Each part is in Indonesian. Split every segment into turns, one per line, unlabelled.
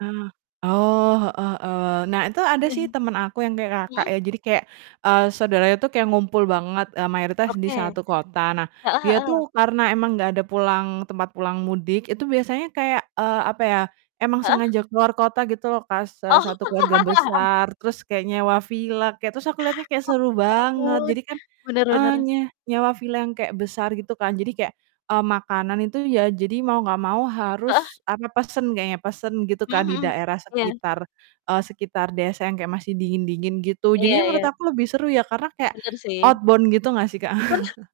Nah oh, heeh heeh, nah itu ada sih temen aku yang kayak, Kakak
Mhm.
ya. Jadi kayak, eee, saudara itu kayak ngumpul banget, eee, mayoritas di
Oke.
1 kota, nah
Heeh
dia
heeh.
tuh karena emang nggak ada pulang tempat pulang mudik itu biasanya kayak, eee, apa ya, emang
Heeh.
sengaja keluar kota gitu loh, Kak, se 1 keluarga
Oh.
besar terus kayak nyewa villa, kayak, terus aku lihatnya kayak
Oh
seru
ya
banget.
ampun,
Jadi kan,
bener
eee,
bener.
nye nyewa villa yang kayak besar gitu kan jadi kayak, eee, makanan itu ya jadi mau nggak mau
Heeh.
harus, apa, pesen kayaknya, pesen gitu
Mhm
kan di
mhm,
daerah
iya.
sekitar, eee, sekitar desa yang kayak masih dingin-dingin gitu
Iya
jadi menurut
iya.
aku lebih seru ya karena kayak
Bener sih.
outbound gitu gak sih, Kak?
Bener,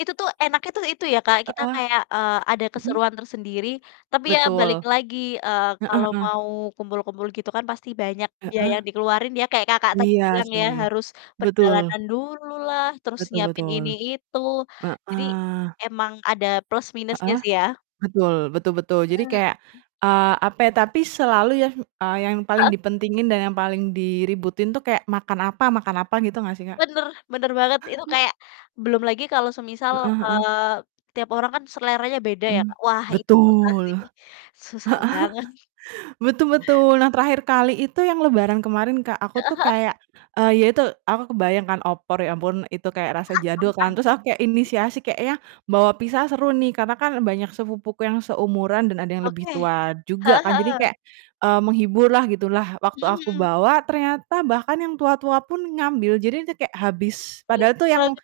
itu tuh enaknya tuh itu ya, Kak, kita
Heeh.
kayak, eee, ada
Mhm.
keseruan tersendiri, tapi ya balik
Betul.
lagi, eee,
Heeh
kalau
heeh.
mau kumpul-kumpul gitu kan pasti banyak biaya
Heeh.
yang dikeluarin ya kayak, Kakak, tadi
Iya
bilang ya
sih,
harus
betul.
perjalanan dulu lah terus
Betul
nyiapin
betul.
ini itu, jadi
Heeh.
emang ada plus minusnya
Heeh,
sih ya.
betul betul betul, jadi
Mhm.
kayak, eee, apa ya tapi selalu yang, eee, yang paling
Heeh.
dipentingin dan yang paling diributin tuh kayak makan apa makan apa gitu ga sih, Kak?
Bener bener banget itu kayak belum lagi kalau semisal,
Heeh heeh.
eee, tiap orang kan seleranya beda ya,
Hmm,
Kak, wah itu susah
betul,
sih, susah banget.
heeh, betul betul, nah terakhir kali itu yang Lebaran kemarin, Kak,
Heeh
aku tuh
heeh.
kayak, eee, ya itu aku kebayang kan opor ya ampun itu kayak rasa jadul kan,
Mmm.
terus aku kayak inisiasi kayaknya bawa pizza seru nih, karena kan banyak sepupuku yang seumuran dan ada yang lebih
Oke,
tua juga
heeh
kan jadi
heeh.
kayak, eee, menghibur lah gitu lah waktu
Mhm
aku
mhm.
bawa ternyata bahkan yang tua-tua pun ngambil. Jadi itu kayak habis padahal
Lucu
tuh
banget.
yang,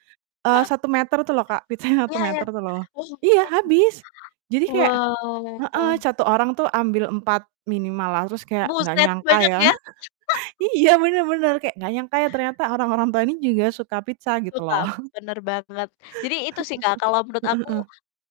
eee, 1 meter tuh loh, Kak, pizzanya 1
Iya iya,
meter tuh loh.
[unintelligible]
Iya, habis jadi kayak
wow
heeh,
wow.
1 orang tuh ambil 4 minimal lah terus kayak gak
Buset,
nyangka
banyak
ya.
ya.
Iya bener bener kayak nggak nyangka ya ternyata orang-orang tua ini juga suka pizza gitu
Suka,
loh.
bener banget jadi itu sih, Kak, kalau menurut
Heeh
aku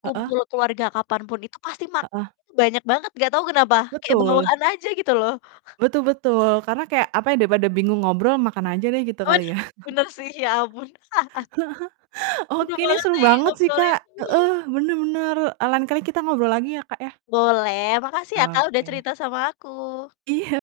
heeh. Heeh?
kumpul keluarga kapan pun itu pasti
Heeh.
makanannya tuh banyak banget gak tau kenapa kayak
Betul.
bawaan aja gitu loh.
Betul betul karena kayak apa ya, daripada bingung ngobrol makan aja deh gitu
Oh wah nah
kali ya.
bener, sih ya ampun. Seneng
Oke ini
banget
seru
nih
banget sih,
ngobrolin
Kak,
mhm.
heeh, bener bener, eee, lain kali kita ngobrol lagi ya, Kak, ya?
Boleh makasih ya,
Oh,
Kak, udah
oke.
cerita sama aku.
Iya.